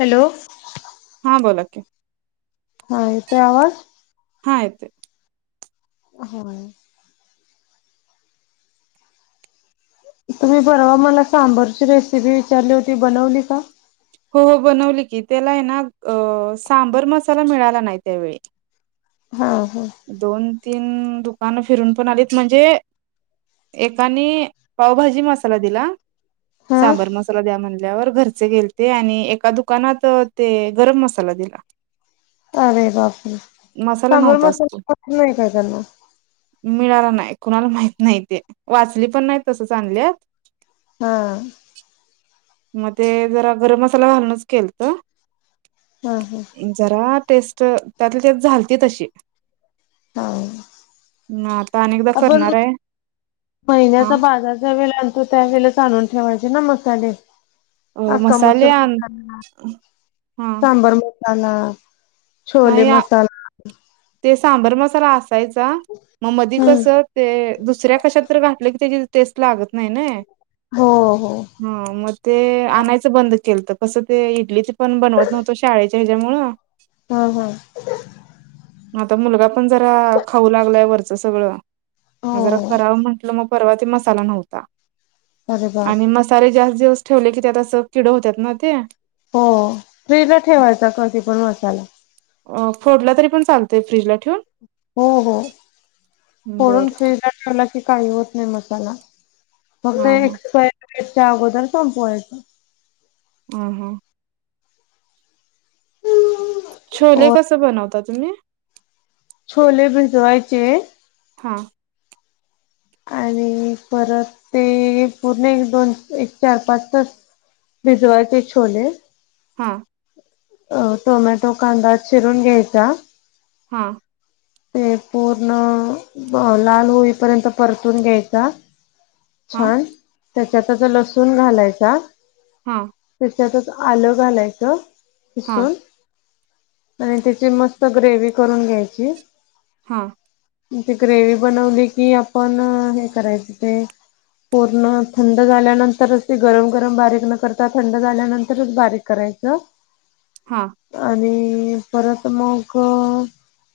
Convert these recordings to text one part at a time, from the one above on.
Hello हां बोलात नाही य ते आहे आवाज हायय होा तुम्ही बरवा मला सांबरची रेसिपी विचारली होती बनवली का हो हो बनवली की त्याला आहे ना अ सांबर मसाला मिळाला नाही त्यावेळी हा हा दोन तीन दुकानं फिरून पण आलीत म्हणजे एकाने पावभाजी मसाला दिला हा सांबर मसाला द्या म्हणल्यावर घरचे गे ते आणि एका दुकानात ते गरम मसाला दिला अरे बापर मसाला सांबर नव्हताच मसा तो नाही काय त्यांना मिळाला नाही कुणाला माहित नाही ते वाचली पण नाही तसं चांगले हम्म मग ते जरा गरम मसाला घालणच केल तर हम हम जरा टेस्ट त्यातली ते झालती तशी हा ना आता अनेकदा आपण करणार आहे हा महिन्याचा बाजारचा वेळ आणतो त्या वेळेच आणून ठेवायचे ना मसाले अ अका मसाले मसूर आण मसाारी हा सांबार मो मसाला छोले नाही आ मसाला ते सांबर मसाला असायचा मग मधी हम्म कसं ते दुसऱ्या कशात तर घाठलं की त्याची तेच लागत नाही ना हो हो हा मग ते आणायचं बंद केलं तर कसं ते इडलीच पण बनवत नव्हतं शाळेच्या ह्याच्यामुळं हा हा आता मुलगा पण जरा खाऊ लागलाय वरचं सगळं मग जरा हो करावं म्हंटलं मग मसाला नव्हता अरे आणि बाप म सारे जास्त दिवस ठेवले की त्यात असं किड होत्याात ना ते हो फ्रीजला ठेवायचा कधी पण मसाला. अ फोडला तरी पण चालतंय फ्रीजला ठेऊन? हो हो फोडून बरं फ्रीजला ठेवला की काही होत नाही मसाला. फक्त हा हा एक्सपायरी डेटच्या अगोदर संपवायचं. हं हं. छोले हो. कस बनवता तुम्ही? छोले भिजवायचे हां. आणि परत ते पूर्ण एक दोन एक चार पाच तास भिजवायचे छोले. हां. अ टोमॅटो कांदा चिरून घ्यायचा हां. ते पूर्ण लाल होईपर्यंत परतून घ्यायचा. हां छान त्याच्यातच लसूण घालायचा. हां. त्याच्यातच आलं घालायचं हां किसून. आणि त्याची मस्त ग्रेव्ही करून घ्यायची. हां. ती ग्रेव्ही बनवली की आपण अ हे करायच ते पूर्ण थंड झाल्यानंतरच ती गरम गरम बारीक न करता थंड झाल्यानंतरच बारीक करायचं. हां. आणि परत मग अ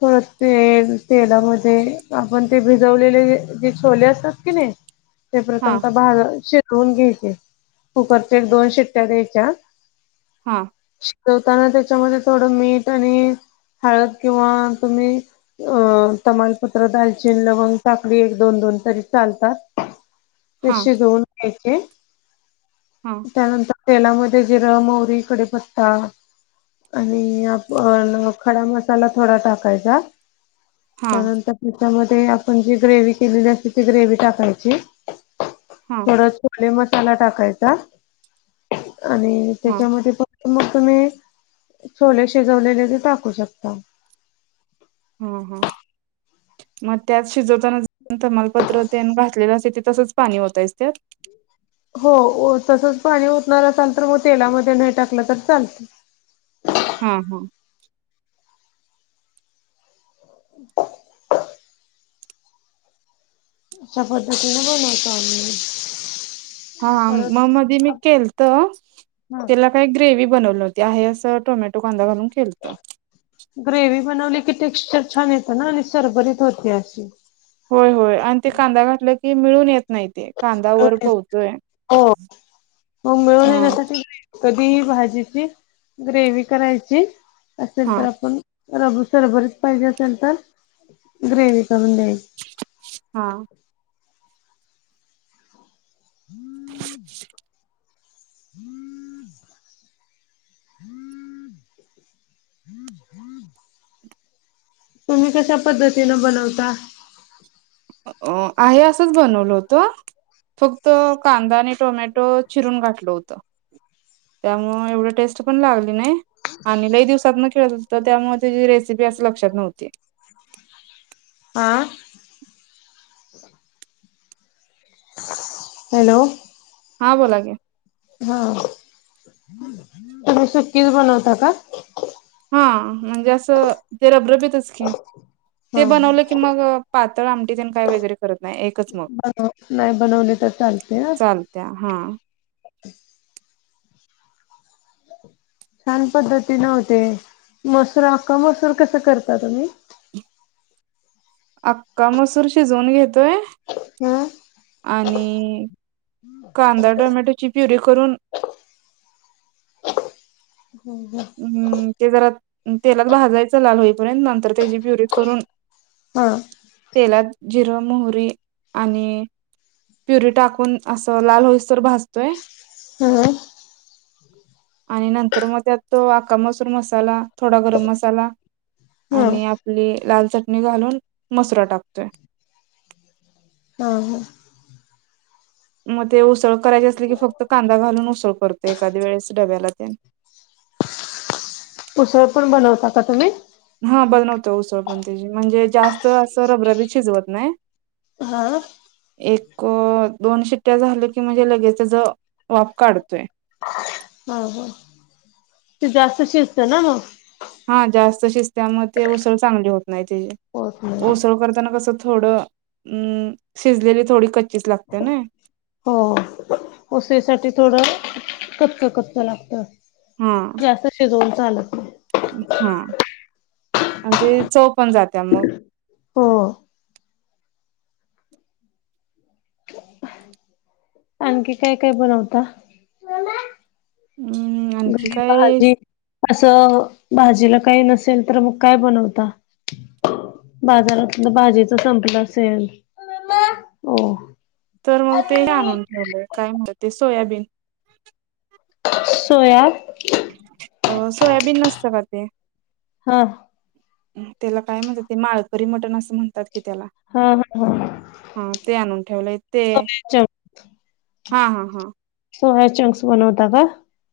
पर तेल तेलामध्ये आपण ते भिजवलेले जे छोले असतात की नाई ते हां हां प्रथमता भा शिजवून घ्यायचे कुकरच्या एक दोन शिट्ट्या द्यायच्या. हां. शिजवताना त्याच्यामध्ये थोडं मीठ आणि हळद किंवा तुम्ही अ तमालपत्र दालचीन लवंग टाकली एक दोन दोन तरी चालतात. ते हां शिजवून घ्यायचे. हम्म. त्यानंतर तेलामध्ये जिरं मोहरी कडीपत्ता आणि आपण अ खडा मसाला थोडा टाकायचा. हां त्यानंतर त्याच्यामध्ये आपण जी ग्रेव्ही केलेली असते ती ग्रेव्ही टाकायची. हां थोडा छोले मसाला टाकायचा आणि त्याच्यामध्ये पण मग तुम्ही छोले शिजवलेले ते टाकू शकता. हम हम. म त्यात शिजवताना तमालपत्र तेन घातलेलं असते ते तसंच पाणी ओतायचं त्यात? हो तसंच पाणी ओतणार असाल तर म तेलामध्ये नाही टाकलं तर चालत. हम हो. [unintelligible] शा पद्धतीने बनवतो आम्ही. हां म मधी मी परत केलत. ह त्याला काय ग्रेव्ही बनवली होती आहे असं टोमॅटो कांदा घालून केलत. ग्रेव्ही बनवली की टेक्स्चर छान येतं ना आणि सरबरीत होते आशी. होय होय आणि ते कांदा घातलं की मिळून येत नाही ते. कांदा वर हो पोहतोय मग मिळून हम्म. येण्यासाठी कधीही भाजीची ग्रेव्ही करायची असेल तर हां आपण रब सरबरीत पाहिजे असेल तर ग्रेवी करून द्याय हा. [inaudible] [inaudible] [inaudible] तुम्ही कश्या पद्धतीन बनवता? अ आहे असंच बनवलं होतं, फक्त कांदा आणि टोमॅटो चिरून घातलं होतं. त्यामुळ एवढी टेस्ट पण लागली नाही, आणि लई दिवसात न केल तर त्यामुळे त्यजी रेसिपी असं लक्षात नव्हती. आ. हॅलो. हा बोला की. हा, तुम्ही सुकीच बनवता का? हा म्हणजे असं ते रबरबीेतच की, ते हा हा. बनवलं की मग पातळ आमटी तेन काय वगैरे करत नाही एकच. मग बन, नाही बनवली तर चालतया. त्या हा. छान पद्धतीन होतय, मसूर अख्खा मसूर कसं करता तुम्ही? अक्का मसूर शिजवून घेतोय. हम्. आणि, कांदा टोमॅटोची प्युरी करून [inaudible] हम् ते जरा, तेलात भाजायचं लाल होईपर्यंत नंतर त्याची प्युरी करून. हा. तेलात जिरं, मोहरी, आणि प्युरी टाकून असं लाल होईस तोवर भाजतोय. ह. आणि नंतर म त्यात तो अक्का मसूर मसाला थोडा गरम मसाला. हा आणि आपली लाल चटणी घालून, मसुरा टाकतोय. हा हा. म ते उसळ करायची असली की फक्त कांदा घालून उसळ करतो एखाद्या वेळेस डब्याला तेन. उसळ पण बनवता का तुम्ही? हा बनवतो उसळ पण त्याजी म्हणजे जास्त असं रबरबी शिजवत नाही. हा. एक दोन शिट्ट्या झाल्या की म्हणजे लगेच त्याज, वाफ काढतोय. हा हा, ते जास्त शिजत ना म. हा जास्त शिस्तत्या म ते उसळ चांगली होत नाही त्याजी. होत नाही उसळ करताना कसं थोडं, अं, शिजलेली थोडी कच्चीच लागत्या नई. हो उसळीसाठी थोडं कच्च कच्च लागत. हा जास्त शिजवून चालत नाही. हा, आणि ते चव पण जात्या मग. हो. आणखी काय काय बनवता? हम्म. घरी भाजी असं भाजीला काही नसेल तर मग काय बनवता? बाजारातल भाजीच संपलं असेल, मम्मा, ओ. तर मग ते आणून ठेवलं काय म्हणता ते सोयाबीन. सोया अ सोयाबीन नसत का ते. हां. त्याला काय म्हणतात ते माळपरी मटण असं म्हणतात की त्याला. हा हा हा हा ते आणून ठेवलंय ते. सोया चंक्स हा हा हा. सोया चंक्स बनवता का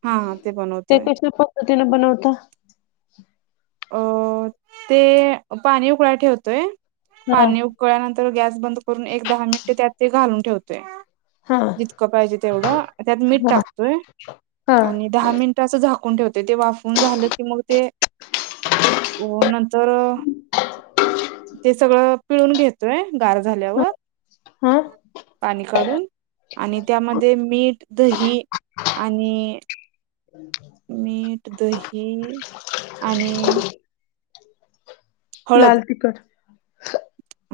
हा हा ते बनवतोय कशल्या पद्धतीने बनवता. अ ते पाणी उकळा ठेवतोय हा पाणी उ उकळ्यानंतर गॅस बंद करून एक दहा मिनिट त्यात ते घालून ठेवतोय. हा जितकं पाहिजे तेवढं त्यात मीठ हा टाकतोय. हा आणि दहा मिनिट असं झाकून ठेवते ते वाफून झालं की मग ते. वो नंतर ते सगळं पिळून घेतोय गार हा झाल्यावर. हा पाणी काढून आणि त्यामध्ये मीठ दही आणि. ह् [inaudible] मीठ दही आणि. लाल हळद तिकट.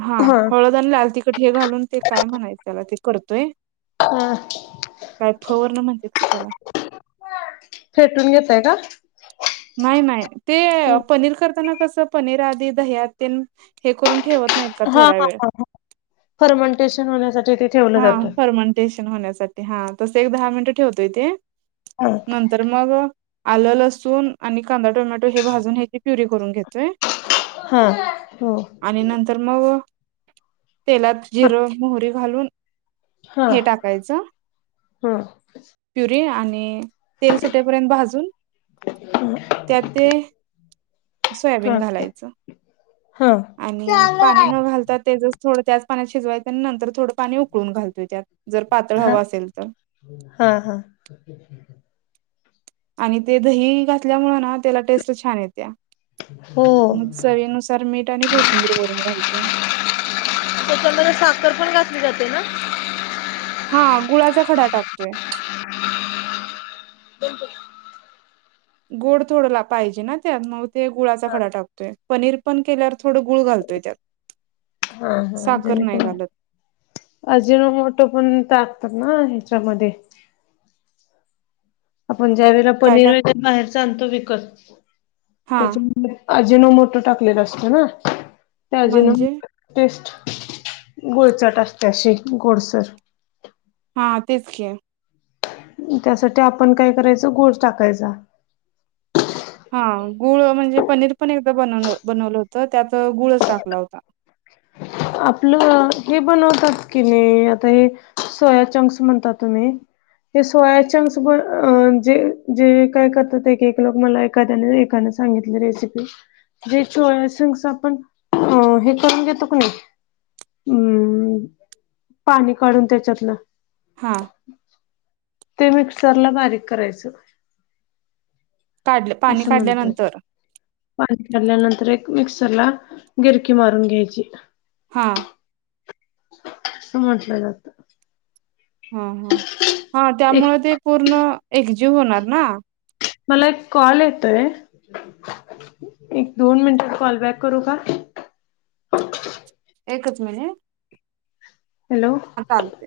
हा हळद आणि लाल तखट हे घालून ते काय म्हणायचं त्याला ते करतोय. हा. काय फवरन म्हणतात की त्याला. फेटून घेतय का. नाही नाही ते पनीर करताना कसं. पनीर आध दहत हे करून ठेवत नाही. हा हा हा फर्मंटेशन होण्यासाठी. ते ठेवलं हा जातं. फर्मंटेशन होण्यासाठी हा तस एक दहा मिनिटं ठेवतोय तेे. हा नंतर मग. आलं लसून आणि कांदा टोमॅटो हे भाजून ह्याची प्युरी करून घेतोय. हा हो. आणि नंतर मग तेलात हा जिरं मोहरी घालून. हा हे टाकायचं. हा प्युरी आणि तेल सुटेपर्यंत भाजून. त्या ते. हा सोयाबीन घालायचं. हा आणि चालू पाणी आहे. न घालता ते जस थोडं त्याच पाण्यात शिजवायं आणि नंतर थोडं पाणी उकळून घालोतोय त्यात. जर पातळ हवा असेल तर. हा हा. ह [inaudible] आणि ते दही घातल्यामुळ ना त्याला टेस्ट छान येत्या. हो. मग चवीनुसार मीठ आणि कोथिंबीर वरून घालतोय. त्या त्यामध्ये साखर पण घात ली जाते ना. हा गुळाचा खडा टाकतोय. गोड थोड ला पाहिजे ना त्यात मग ते गुळाचा खडा टाकतोय पनीर पण केल्यावर थोडं गुळ घालतोय त्यात. [inaudible] हा हा साखर नाही जणेकरूण. घालत अजिनो मोठं पण टाकतात ना ह्याच्यामध्ये. आपण ज्या वेळेला काय पनीर टाक व बाहेरच आणतो विकत हा त्याच्या मध्ये. अजिनो मोठं टाकलेलं असतं ना ते अजिनो. म्हणजे टेस्ट गोळचट असते अशी गोडसर. हा तेच की. त्यासाठी आपण काय करायचं गुळ टाकायचा. हा गुळ म्हणजे पनीर पण एकदा बनव बनवलं होतं त्यात गुळच टाकला होता. आपलं हे बनवतात की नाही आता हे सोया चंक्स म्हणता तुम्ही हे सोयाचंक्स जे जे काय करतात की एक लोक मला एखाद्याने एका सांगितली रेसिपी जे चोया संक्स आपण हे करून घेतो नाही अन् पाणी काढून त्याच्यातलं हां ते मिक्सरला बारीक करायचं काढले पाणी असं म्हणतात काढल्यानंतर पाणी काढल्यानंतर एक मिक्सर ला गिरकी मारून घ्यायची हा असं म्हटलं जातं हा ह हा एक त्यामुळे ते पूर्ण एकजीव होणार ना मला एक कॉल येतोय एक दोन मिनटात कॉल बॅक करू का एकच मिनिट हॅलो चालते